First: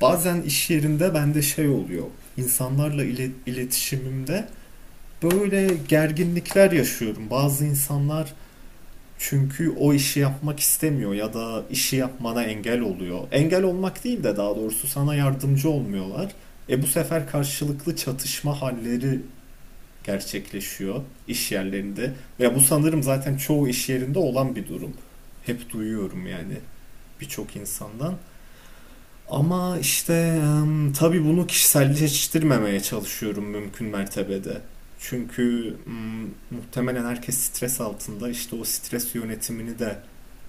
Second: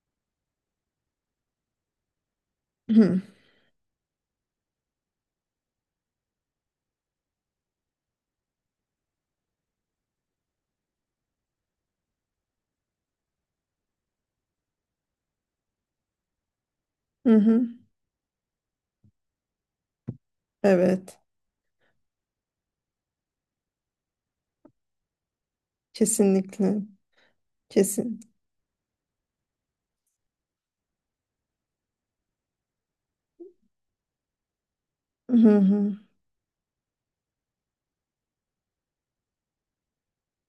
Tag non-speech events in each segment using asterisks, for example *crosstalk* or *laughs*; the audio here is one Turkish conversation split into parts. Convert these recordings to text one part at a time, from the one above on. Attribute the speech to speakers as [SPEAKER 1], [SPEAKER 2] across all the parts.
[SPEAKER 1] Bazen iş yerinde bende şey oluyor. İnsanlarla
[SPEAKER 2] Hı
[SPEAKER 1] iletişimimde böyle gerginlikler yaşıyorum. Bazı insanlar çünkü o işi yapmak istemiyor ya da işi yapmana engel oluyor. Engel olmak değil de daha doğrusu sana yardımcı olmuyorlar. E bu sefer
[SPEAKER 2] hı. Hı.
[SPEAKER 1] karşılıklı çatışma halleri gerçekleşiyor
[SPEAKER 2] Evet.
[SPEAKER 1] iş yerlerinde. Ve bu sanırım zaten çoğu iş yerinde olan bir durum. Hep duyuyorum yani
[SPEAKER 2] Kesinlikle.
[SPEAKER 1] birçok insandan.
[SPEAKER 2] Kesin.
[SPEAKER 1] Ama işte tabii bunu kişiselleştirmemeye çalışıyorum mümkün mertebede.
[SPEAKER 2] Hı
[SPEAKER 1] Çünkü
[SPEAKER 2] hı.
[SPEAKER 1] muhtemelen herkes stres altında. İşte o stres yönetimini de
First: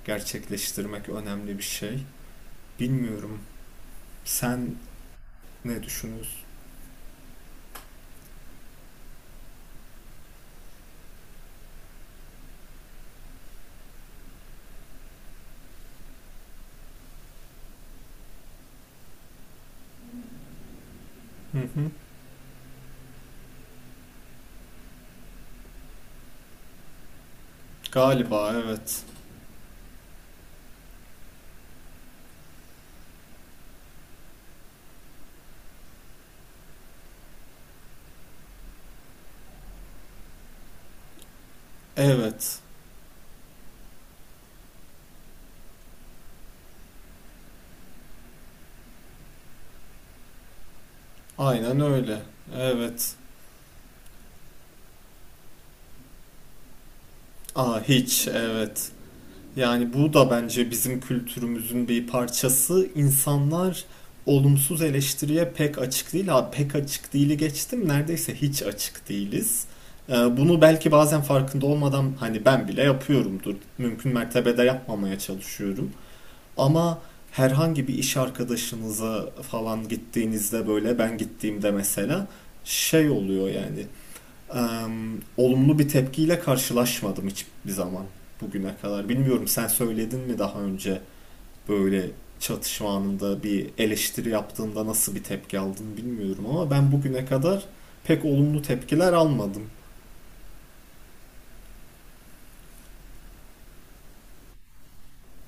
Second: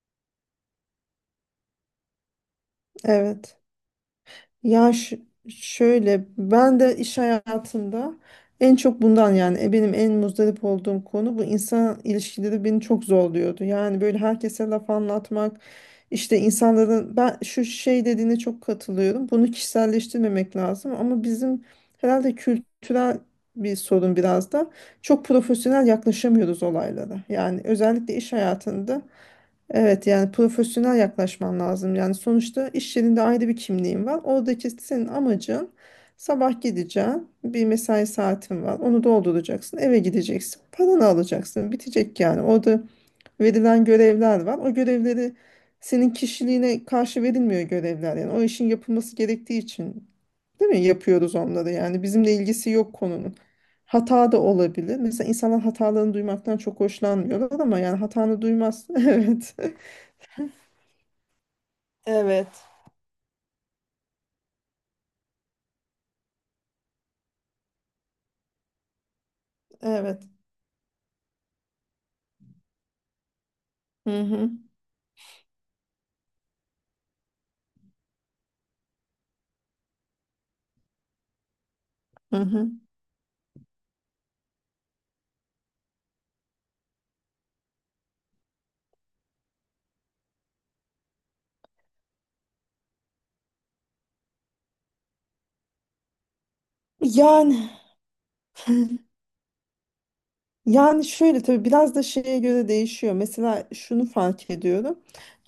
[SPEAKER 1] gerçekleştirmek önemli bir şey. Bilmiyorum.
[SPEAKER 2] Evet.
[SPEAKER 1] Sen
[SPEAKER 2] Ya,
[SPEAKER 1] ne
[SPEAKER 2] şöyle
[SPEAKER 1] düşünüyorsun?
[SPEAKER 2] ben de iş hayatında en çok bundan yani benim en muzdarip olduğum konu bu insan ilişkileri beni çok zorluyordu. Yani böyle herkese laf anlatmak işte insanların ben şu şey dediğine çok katılıyorum. Bunu kişiselleştirmemek lazım ama
[SPEAKER 1] Hı
[SPEAKER 2] bizim
[SPEAKER 1] hı.
[SPEAKER 2] herhalde kültürel bir sorun biraz da, çok profesyonel yaklaşamıyoruz olaylara. Yani özellikle iş
[SPEAKER 1] Galiba
[SPEAKER 2] hayatında.
[SPEAKER 1] evet.
[SPEAKER 2] Evet, yani profesyonel yaklaşman lazım. Yani sonuçta iş yerinde ayrı bir kimliğin var. Oradaki senin amacın, sabah gideceksin. Bir mesai saatin var. Onu dolduracaksın. Eve gideceksin. Paranı alacaksın. Bitecek yani.
[SPEAKER 1] Evet.
[SPEAKER 2] Orada verilen görevler var. O görevleri senin kişiliğine karşı verilmiyor görevler. Yani o işin yapılması gerektiği için, değil mi? Yapıyoruz onları
[SPEAKER 1] Aynen
[SPEAKER 2] yani.
[SPEAKER 1] öyle.
[SPEAKER 2] Bizimle ilgisi yok
[SPEAKER 1] Evet.
[SPEAKER 2] konunun. Hata da olabilir. Mesela insanlar hatalarını duymaktan çok hoşlanmıyorlar ama
[SPEAKER 1] Aa
[SPEAKER 2] yani
[SPEAKER 1] hiç
[SPEAKER 2] hatanı duymaz.
[SPEAKER 1] evet.
[SPEAKER 2] *laughs* Evet.
[SPEAKER 1] Yani bu da bence bizim kültürümüzün bir
[SPEAKER 2] Evet,
[SPEAKER 1] parçası. İnsanlar olumsuz eleştiriye pek açık değil. Ha, pek açık değili geçtim. Neredeyse hiç açık değiliz.
[SPEAKER 2] evet.
[SPEAKER 1] Bunu belki bazen farkında olmadan hani ben bile yapıyorumdur. Mümkün
[SPEAKER 2] Hı hı,
[SPEAKER 1] mertebede yapmamaya çalışıyorum. Ama herhangi bir iş arkadaşınıza falan gittiğinizde böyle ben gittiğimde mesela
[SPEAKER 2] hı hı.
[SPEAKER 1] şey oluyor yani e, olumlu bir tepkiyle karşılaşmadım hiçbir zaman bugüne kadar. Bilmiyorum sen söyledin mi daha önce böyle çatışma anında bir eleştiri yaptığında nasıl bir tepki aldın bilmiyorum ama ben bugüne kadar
[SPEAKER 2] Yani
[SPEAKER 1] pek olumlu tepkiler almadım.
[SPEAKER 2] yani şöyle, tabii biraz da şeye göre değişiyor. Mesela şunu fark ediyorum.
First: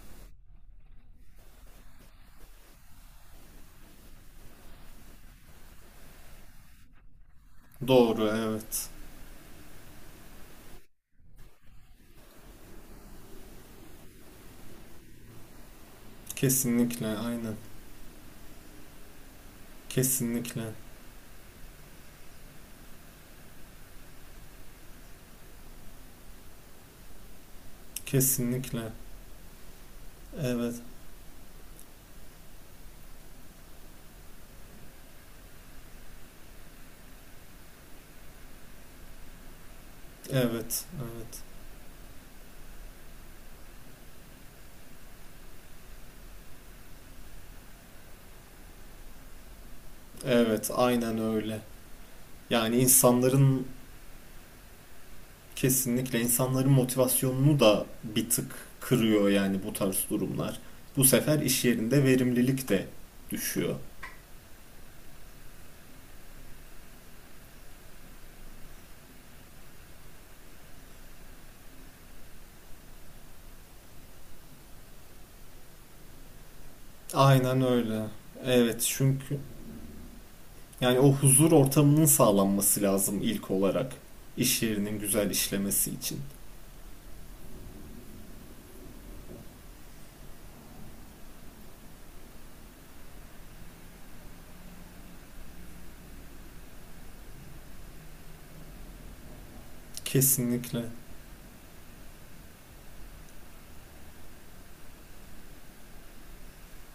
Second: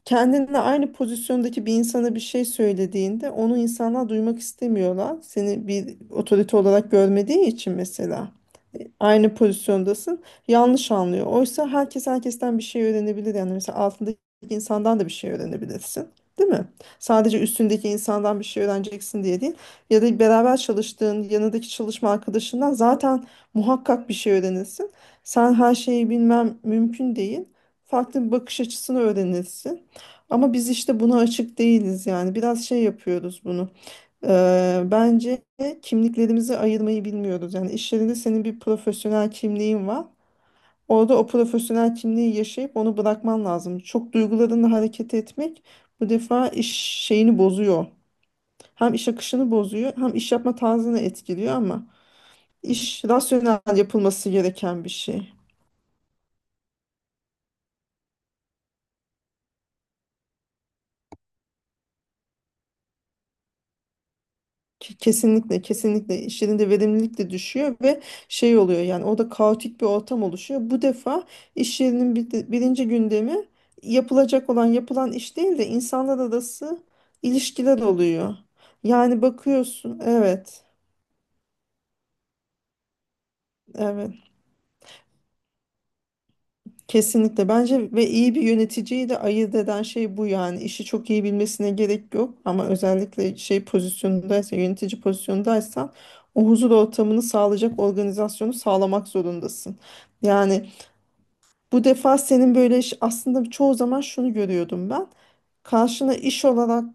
[SPEAKER 2] Kendinle aynı pozisyondaki bir insana bir şey söylediğinde onu insanlar duymak istemiyorlar. Seni bir otorite olarak görmediği için
[SPEAKER 1] Doğru,
[SPEAKER 2] mesela. E,
[SPEAKER 1] evet.
[SPEAKER 2] aynı pozisyondasın, yanlış anlıyor. Oysa herkes herkesten bir şey öğrenebilir. Yani mesela altındaki insandan da bir şey öğrenebilirsin. Değil mi?
[SPEAKER 1] Kesinlikle,
[SPEAKER 2] Sadece
[SPEAKER 1] aynen.
[SPEAKER 2] üstündeki insandan bir şey öğreneceksin diye değil. Ya da beraber
[SPEAKER 1] Kesinlikle,
[SPEAKER 2] çalıştığın yanındaki çalışma arkadaşından zaten muhakkak bir şey öğrenirsin. Sen her şeyi bilmem mümkün değil, farklı bir bakış
[SPEAKER 1] kesinlikle.
[SPEAKER 2] açısını öğrenirsin. Ama biz
[SPEAKER 1] Evet,
[SPEAKER 2] işte buna açık değiliz yani. Biraz şey yapıyoruz bunu. Bence kimliklerimizi ayırmayı bilmiyoruz. Yani iş yerinde senin bir profesyonel kimliğin var.
[SPEAKER 1] evet,
[SPEAKER 2] Orada o
[SPEAKER 1] evet.
[SPEAKER 2] profesyonel kimliği yaşayıp onu bırakman lazım. Çok duygularınla hareket etmek bu defa iş şeyini bozuyor. Hem iş akışını bozuyor, hem iş yapma
[SPEAKER 1] Evet,
[SPEAKER 2] tarzını
[SPEAKER 1] aynen
[SPEAKER 2] etkiliyor
[SPEAKER 1] öyle.
[SPEAKER 2] ama
[SPEAKER 1] Yani
[SPEAKER 2] iş rasyonel
[SPEAKER 1] insanların
[SPEAKER 2] yapılması gereken bir şey.
[SPEAKER 1] kesinlikle insanların motivasyonunu da bir tık kırıyor yani bu tarz durumlar. Bu sefer iş yerinde verimlilik de düşüyor.
[SPEAKER 2] Kesinlikle, kesinlikle işlerinde verimlilik de düşüyor ve şey oluyor yani, orada kaotik bir ortam oluşuyor. Bu defa iş yerinin bir birinci gündemi yapılacak olan yapılan iş değil de insanlar arası
[SPEAKER 1] Aynen
[SPEAKER 2] ilişkiler
[SPEAKER 1] öyle.
[SPEAKER 2] oluyor.
[SPEAKER 1] Evet
[SPEAKER 2] Yani
[SPEAKER 1] çünkü
[SPEAKER 2] bakıyorsun, evet,
[SPEAKER 1] yani o huzur ortamının sağlanması lazım ilk olarak
[SPEAKER 2] evet,
[SPEAKER 1] iş yerinin güzel işlemesi için.
[SPEAKER 2] kesinlikle, bence ve iyi bir yöneticiyi de ayırt eden şey bu yani. İşi çok iyi bilmesine gerek yok ama özellikle şey pozisyonundaysa, yönetici pozisyondaysan, o huzur ortamını sağlayacak organizasyonu sağlamak zorundasın. Yani
[SPEAKER 1] Kesinlikle.
[SPEAKER 2] bu defa senin böyle aslında çoğu zaman şunu görüyordum ben. Karşına iş olarak,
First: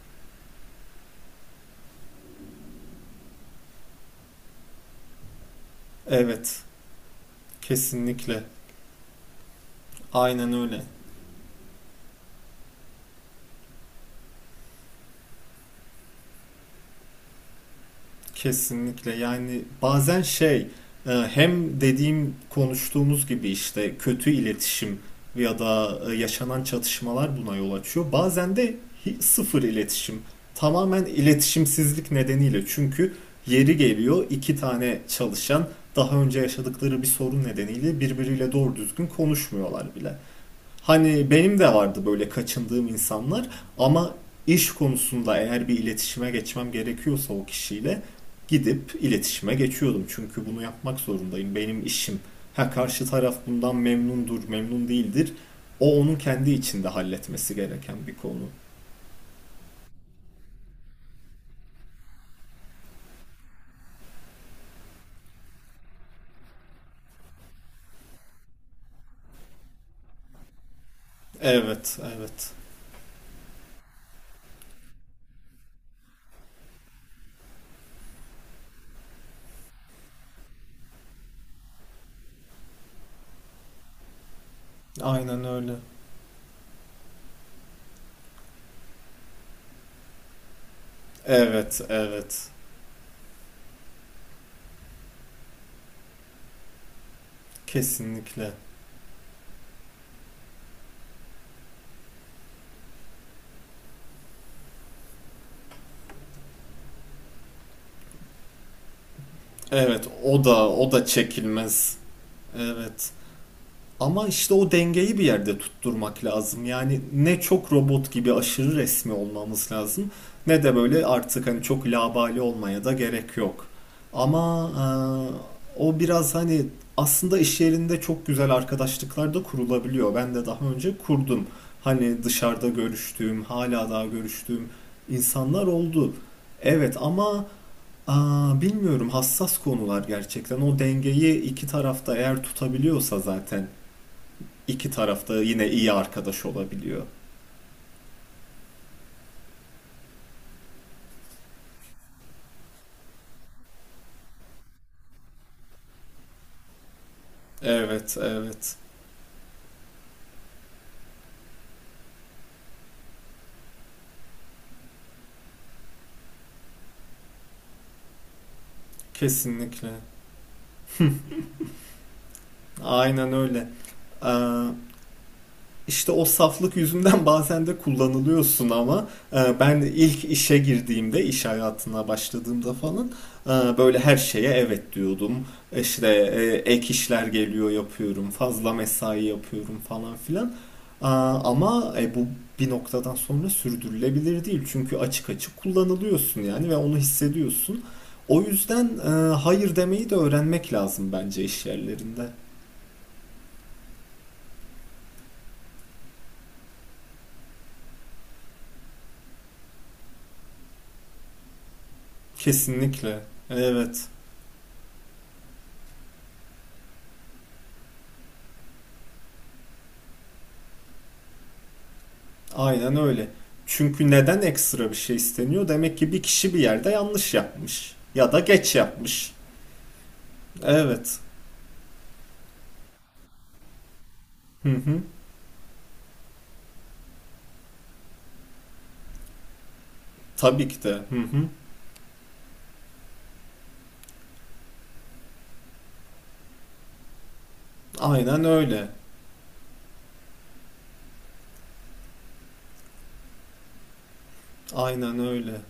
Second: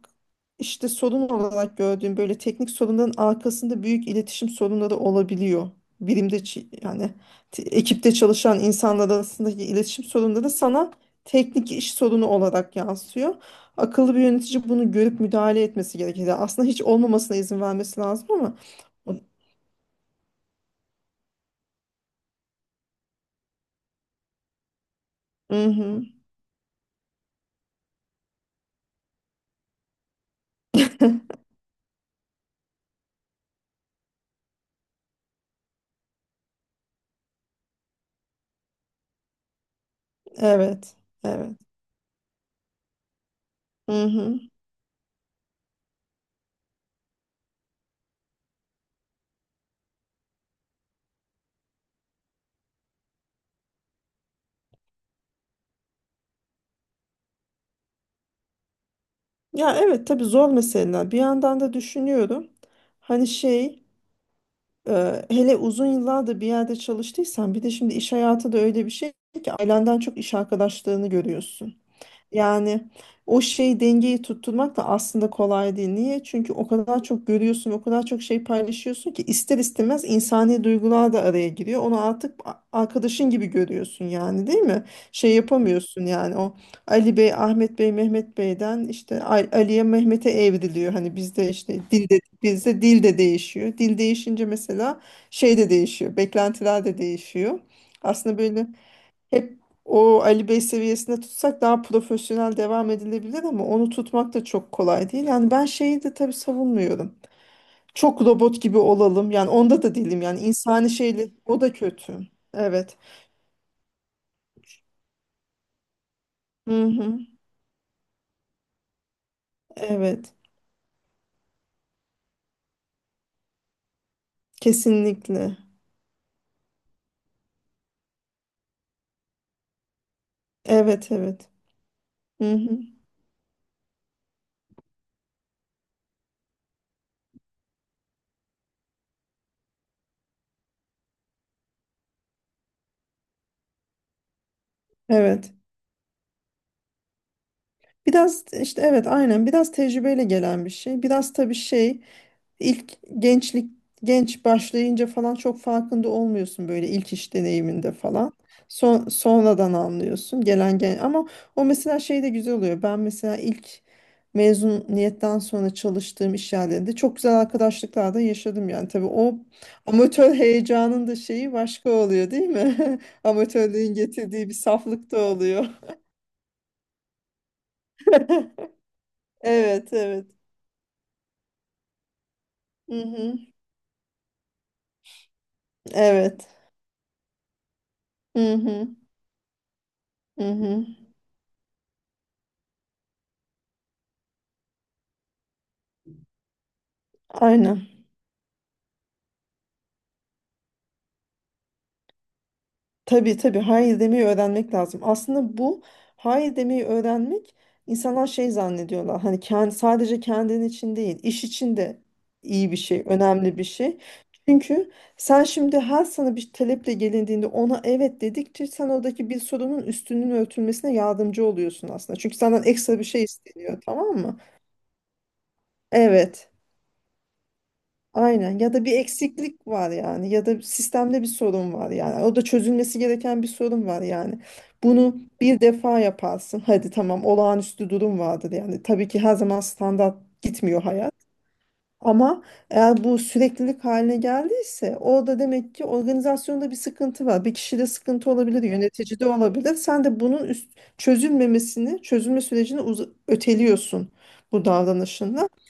[SPEAKER 2] işte sorun olarak gördüğüm böyle teknik sorunların arkasında büyük iletişim sorunları olabiliyor. Birimde
[SPEAKER 1] Evet,
[SPEAKER 2] ekipte
[SPEAKER 1] kesinlikle.
[SPEAKER 2] çalışan insanlar arasındaki iletişim sorunları
[SPEAKER 1] Aynen öyle.
[SPEAKER 2] sana teknik iş sorunu olarak yansıyor. Akıllı bir yönetici bunu görüp müdahale etmesi gerekir. Yani aslında hiç olmamasına izin vermesi lazım ama.
[SPEAKER 1] Kesinlikle yani bazen şey hem dediğim konuştuğumuz gibi işte kötü iletişim ya
[SPEAKER 2] Hı
[SPEAKER 1] da
[SPEAKER 2] hı.
[SPEAKER 1] yaşanan çatışmalar buna yol açıyor. Bazen de sıfır iletişim tamamen
[SPEAKER 2] *laughs*
[SPEAKER 1] iletişimsizlik nedeniyle çünkü yeri geliyor iki tane çalışan daha önce yaşadıkları bir sorun nedeniyle birbiriyle doğru düzgün konuşmuyorlar bile.
[SPEAKER 2] Evet,
[SPEAKER 1] Hani benim
[SPEAKER 2] evet.
[SPEAKER 1] de vardı böyle kaçındığım insanlar
[SPEAKER 2] Hı
[SPEAKER 1] ama
[SPEAKER 2] hı.
[SPEAKER 1] iş konusunda eğer bir iletişime geçmem gerekiyorsa o kişiyle gidip iletişime geçiyordum. Çünkü bunu yapmak zorundayım. Benim işim. Ha karşı taraf bundan memnundur, memnun değildir. O onun kendi içinde halletmesi gereken bir konu.
[SPEAKER 2] Ya evet, tabii zor meseleler. Bir yandan da düşünüyorum. Hani şey, hele uzun yıllardır bir yerde çalıştıysan, bir de şimdi iş hayatı da öyle bir şey ki, ailenden çok iş arkadaşlarını görüyorsun.
[SPEAKER 1] Evet, evet.
[SPEAKER 2] Yani o şey dengeyi tutturmak da aslında kolay değil. Niye? Çünkü o kadar çok görüyorsun, o kadar çok şey paylaşıyorsun ki ister istemez insani duygular da araya giriyor. Onu artık arkadaşın gibi görüyorsun yani, değil mi? Şey
[SPEAKER 1] Aynen öyle.
[SPEAKER 2] yapamıyorsun yani, o Ali Bey, Ahmet Bey, Mehmet Bey'den işte Ali'ye, Mehmet'e evriliyor. Hani
[SPEAKER 1] Evet, evet.
[SPEAKER 2] bizde dil de değişiyor. Dil değişince mesela şey de değişiyor, beklentiler de değişiyor. Aslında
[SPEAKER 1] Kesinlikle.
[SPEAKER 2] böyle hep o Ali Bey seviyesinde tutsak daha profesyonel devam edilebilir ama onu tutmak da çok kolay değil. Yani ben şeyi de tabii savunmuyorum. Çok robot gibi olalım. Yani onda da
[SPEAKER 1] Evet,
[SPEAKER 2] değilim. Yani
[SPEAKER 1] o da
[SPEAKER 2] insani
[SPEAKER 1] o da
[SPEAKER 2] şeyle o da
[SPEAKER 1] çekilmez.
[SPEAKER 2] kötü. Evet.
[SPEAKER 1] Evet. Ama işte o dengeyi bir yerde tutturmak lazım.
[SPEAKER 2] Hı
[SPEAKER 1] Yani
[SPEAKER 2] hı.
[SPEAKER 1] ne çok robot gibi aşırı resmi olmamız lazım
[SPEAKER 2] Evet.
[SPEAKER 1] ne de böyle artık hani çok labali olmaya da gerek yok. Ama
[SPEAKER 2] Kesinlikle.
[SPEAKER 1] o biraz hani aslında iş yerinde çok güzel arkadaşlıklar da kurulabiliyor. Ben de daha önce
[SPEAKER 2] Evet,
[SPEAKER 1] kurdum.
[SPEAKER 2] evet.
[SPEAKER 1] Hani
[SPEAKER 2] Hı
[SPEAKER 1] dışarıda
[SPEAKER 2] hı.
[SPEAKER 1] görüştüğüm, hala daha görüştüğüm insanlar oldu. Evet ama Aa, bilmiyorum hassas konular gerçekten. O dengeyi iki tarafta eğer tutabiliyorsa zaten iki tarafta
[SPEAKER 2] Evet.
[SPEAKER 1] yine iyi arkadaş olabiliyor.
[SPEAKER 2] Biraz işte evet, aynen, biraz tecrübeyle gelen bir şey. Biraz tabii şey. İlk gençlik genç başlayınca falan çok farkında olmuyorsun böyle, ilk iş deneyiminde
[SPEAKER 1] Evet,
[SPEAKER 2] falan.
[SPEAKER 1] evet.
[SPEAKER 2] Sonradan anlıyorsun gelen gelen, ama o mesela şey de güzel oluyor. Ben mesela ilk mezuniyetten sonra çalıştığım iş yerlerinde çok güzel arkadaşlıklar da yaşadım yani. Tabii o
[SPEAKER 1] Kesinlikle.
[SPEAKER 2] amatör heyecanın da şeyi başka oluyor, değil mi? *laughs*
[SPEAKER 1] Aynen öyle.
[SPEAKER 2] Amatörlüğün
[SPEAKER 1] Ee,
[SPEAKER 2] getirdiği bir saflık da oluyor. *laughs*
[SPEAKER 1] İşte o saflık yüzünden *laughs* bazen de kullanılıyorsun ama ben
[SPEAKER 2] Evet,
[SPEAKER 1] ilk
[SPEAKER 2] evet.
[SPEAKER 1] işe girdiğimde, iş hayatına başladığımda
[SPEAKER 2] Hı
[SPEAKER 1] falan
[SPEAKER 2] hı.
[SPEAKER 1] böyle her şeye evet diyordum. İşte
[SPEAKER 2] Evet.
[SPEAKER 1] ek işler geliyor yapıyorum,
[SPEAKER 2] Hı
[SPEAKER 1] fazla
[SPEAKER 2] hı.
[SPEAKER 1] mesai yapıyorum falan
[SPEAKER 2] Hı
[SPEAKER 1] filan.
[SPEAKER 2] hı.
[SPEAKER 1] Ama bu bir noktadan sonra sürdürülebilir değil. Çünkü açık açık kullanılıyorsun yani ve onu hissediyorsun.
[SPEAKER 2] Aynen.
[SPEAKER 1] O yüzden hayır demeyi de öğrenmek lazım bence iş yerlerinde.
[SPEAKER 2] Tabii, tabii hayır demeyi öğrenmek lazım. Aslında bu hayır demeyi öğrenmek, insanlar şey zannediyorlar. Hani kendi, sadece kendin için değil, iş için de iyi bir şey,
[SPEAKER 1] Kesinlikle.
[SPEAKER 2] önemli bir şey.
[SPEAKER 1] Evet.
[SPEAKER 2] Çünkü sen şimdi her sana bir taleple gelindiğinde ona evet dedikçe, sen oradaki bir sorunun üstünün örtülmesine yardımcı oluyorsun aslında. Çünkü senden
[SPEAKER 1] Aynen
[SPEAKER 2] ekstra bir şey
[SPEAKER 1] öyle.
[SPEAKER 2] isteniyor, tamam
[SPEAKER 1] Çünkü
[SPEAKER 2] mı?
[SPEAKER 1] neden ekstra bir şey isteniyor? Demek ki bir
[SPEAKER 2] Evet.
[SPEAKER 1] kişi bir yerde yanlış yapmış. Ya da
[SPEAKER 2] Aynen, ya
[SPEAKER 1] geç
[SPEAKER 2] da bir
[SPEAKER 1] yapmış.
[SPEAKER 2] eksiklik var yani, ya da
[SPEAKER 1] Evet.
[SPEAKER 2] sistemde bir sorun var yani, o da çözülmesi gereken bir sorun var yani.
[SPEAKER 1] Hı hı.
[SPEAKER 2] Bunu bir defa yaparsın, hadi tamam, olağanüstü durum vardır yani, tabii ki her zaman standart
[SPEAKER 1] Tabii ki
[SPEAKER 2] gitmiyor
[SPEAKER 1] de. Hı
[SPEAKER 2] hayat,
[SPEAKER 1] hı.
[SPEAKER 2] ama eğer bu süreklilik haline geldiyse, orada demek ki organizasyonda bir sıkıntı var, bir kişide sıkıntı
[SPEAKER 1] Aynen
[SPEAKER 2] olabilir,
[SPEAKER 1] öyle.
[SPEAKER 2] yöneticide olabilir, sen de bunun çözülmemesini, çözülme sürecini öteliyorsun bu
[SPEAKER 1] Aynen
[SPEAKER 2] davranışınla.
[SPEAKER 1] öyle.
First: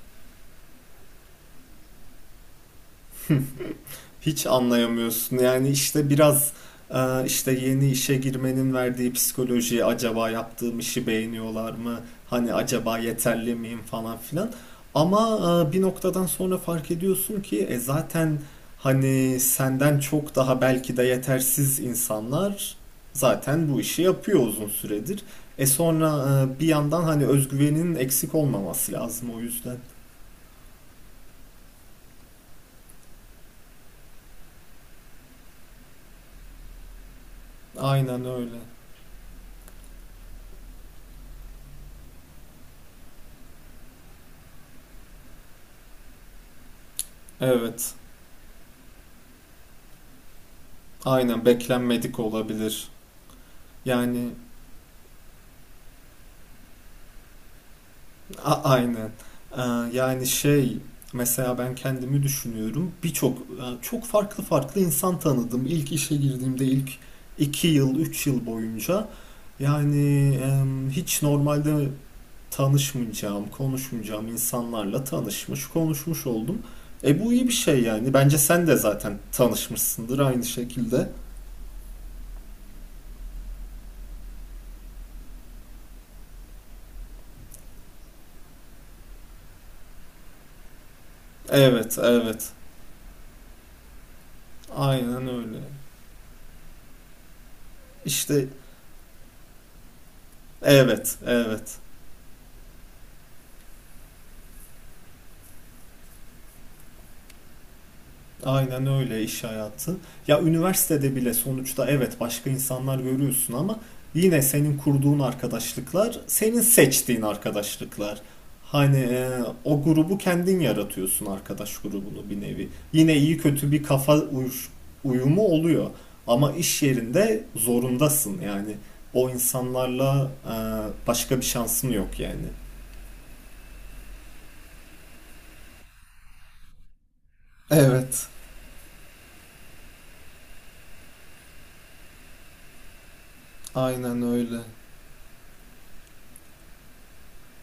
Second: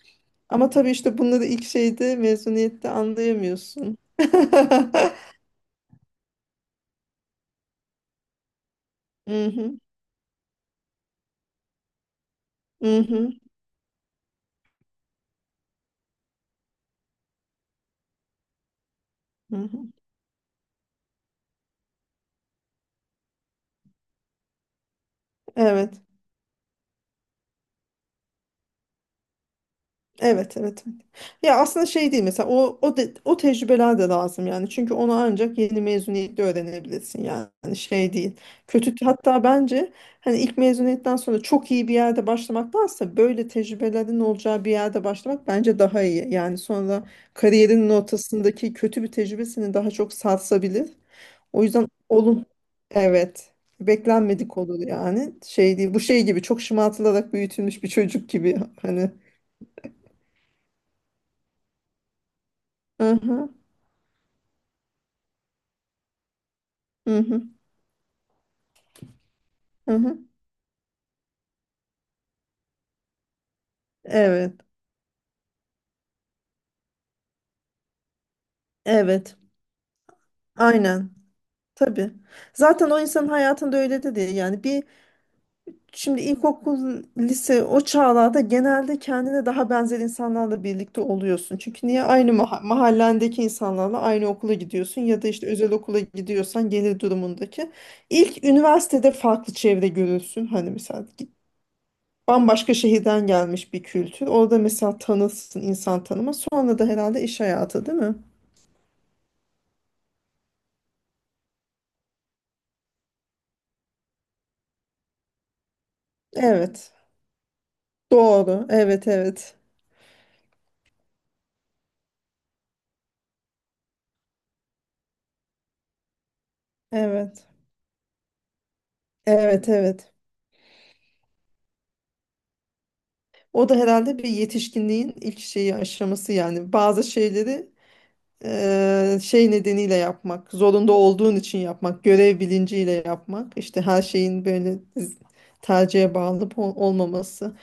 [SPEAKER 2] Ama tabii işte bunları ilk şeyde, mezuniyette anlayamıyorsun. *laughs*
[SPEAKER 1] Hiç anlayamıyorsun. Yani işte biraz işte yeni işe girmenin verdiği
[SPEAKER 2] Mhm,
[SPEAKER 1] psikoloji acaba yaptığım işi beğeniyorlar mı? Hani acaba
[SPEAKER 2] mhm,
[SPEAKER 1] yeterli miyim falan filan. Ama bir noktadan sonra fark ediyorsun ki zaten hani
[SPEAKER 2] mhm.
[SPEAKER 1] senden çok daha belki de yetersiz insanlar zaten bu işi yapıyor uzun süredir. E
[SPEAKER 2] Evet.
[SPEAKER 1] sonra bir yandan hani özgüvenin eksik olmaması lazım o yüzden.
[SPEAKER 2] Evet, evet, evet. Ya aslında şey değil, mesela o tecrübeler de lazım yani. Çünkü onu ancak yeni mezuniyetle öğrenebilirsin yani. Hani şey
[SPEAKER 1] Aynen
[SPEAKER 2] değil.
[SPEAKER 1] öyle.
[SPEAKER 2] Kötü, hatta bence hani ilk mezuniyetten sonra çok iyi bir yerde başlamaktansa, böyle tecrübelerin olacağı bir yerde başlamak bence daha iyi. Yani sonra kariyerinin
[SPEAKER 1] Evet.
[SPEAKER 2] ortasındaki kötü bir tecrübe seni daha çok sarsabilir.
[SPEAKER 1] Aynen
[SPEAKER 2] O yüzden
[SPEAKER 1] beklenmedik
[SPEAKER 2] olun,
[SPEAKER 1] olabilir.
[SPEAKER 2] evet.
[SPEAKER 1] Yani
[SPEAKER 2] Beklenmedik olur yani. Şey değil. Bu şey gibi, çok şımartılarak büyütülmüş bir çocuk gibi
[SPEAKER 1] aynen.
[SPEAKER 2] hani.
[SPEAKER 1] Ee, yani şey mesela ben kendimi düşünüyorum. Birçok
[SPEAKER 2] Aha.
[SPEAKER 1] çok farklı farklı insan tanıdım. İlk işe girdiğimde ilk
[SPEAKER 2] Hı hı,
[SPEAKER 1] 2 yıl 3 yıl boyunca
[SPEAKER 2] hı hı.
[SPEAKER 1] yani hiç normalde tanışmayacağım, konuşmayacağım
[SPEAKER 2] Evet,
[SPEAKER 1] insanlarla tanışmış, konuşmuş oldum. E bu iyi bir şey yani. Bence sen de zaten
[SPEAKER 2] evet,
[SPEAKER 1] tanışmışsındır aynı şekilde.
[SPEAKER 2] aynen, tabii. Zaten o insanın hayatında öyle de değil. Yani bir, şimdi ilkokul, lise, o çağlarda genelde kendine daha benzer insanlarla birlikte oluyorsun. Çünkü
[SPEAKER 1] Evet,
[SPEAKER 2] niye, aynı
[SPEAKER 1] evet.
[SPEAKER 2] mahallendeki insanlarla aynı okula gidiyorsun, ya
[SPEAKER 1] Aynen
[SPEAKER 2] da işte
[SPEAKER 1] öyle.
[SPEAKER 2] özel okula gidiyorsan gelir durumundaki. İlk
[SPEAKER 1] İşte
[SPEAKER 2] üniversitede farklı çevre görürsün. Hani mesela
[SPEAKER 1] evet, evet.
[SPEAKER 2] bambaşka şehirden gelmiş bir kültür. Orada mesela tanırsın, insan tanıma. Sonra da herhalde iş hayatı, değil mi?
[SPEAKER 1] Aynen öyle iş hayatı. Ya üniversitede bile sonuçta evet başka insanlar görüyorsun ama yine senin kurduğun arkadaşlıklar, senin
[SPEAKER 2] Evet.
[SPEAKER 1] seçtiğin arkadaşlıklar.
[SPEAKER 2] Doğru.
[SPEAKER 1] Hani
[SPEAKER 2] Evet, evet.
[SPEAKER 1] o grubu kendin yaratıyorsun arkadaş grubunu bir nevi. Yine iyi kötü bir uyumu oluyor. Ama iş yerinde
[SPEAKER 2] Evet.
[SPEAKER 1] zorundasın yani. O
[SPEAKER 2] Evet, evet.
[SPEAKER 1] insanlarla başka bir şansın yok yani.
[SPEAKER 2] O da herhalde bir yetişkinliğin ilk şeyi, aşaması yani. Bazı şeyleri
[SPEAKER 1] Evet,
[SPEAKER 2] şey nedeniyle yapmak, zorunda olduğun için yapmak, görev bilinciyle yapmak, işte her
[SPEAKER 1] aynen
[SPEAKER 2] şeyin
[SPEAKER 1] öyle.
[SPEAKER 2] böyle tercihe bağlı olmaması.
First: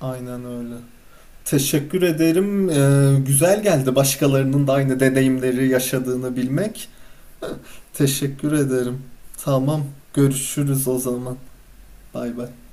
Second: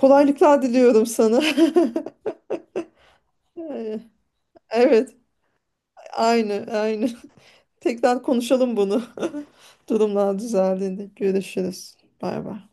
[SPEAKER 1] Aynen öyle.
[SPEAKER 2] diliyorum sana.
[SPEAKER 1] Teşekkür
[SPEAKER 2] *laughs*
[SPEAKER 1] ederim. Güzel geldi
[SPEAKER 2] Eee,
[SPEAKER 1] başkalarının da aynı
[SPEAKER 2] Evet,
[SPEAKER 1] deneyimleri yaşadığını
[SPEAKER 2] aynı,
[SPEAKER 1] bilmek.
[SPEAKER 2] aynı. *laughs* Tekrar
[SPEAKER 1] Teşekkür
[SPEAKER 2] konuşalım
[SPEAKER 1] ederim.
[SPEAKER 2] bunu.
[SPEAKER 1] Tamam,
[SPEAKER 2] *laughs* Durumlar
[SPEAKER 1] görüşürüz o
[SPEAKER 2] düzeldiğinde
[SPEAKER 1] zaman.
[SPEAKER 2] görüşürüz.
[SPEAKER 1] Bay
[SPEAKER 2] Bay
[SPEAKER 1] bay.
[SPEAKER 2] bay.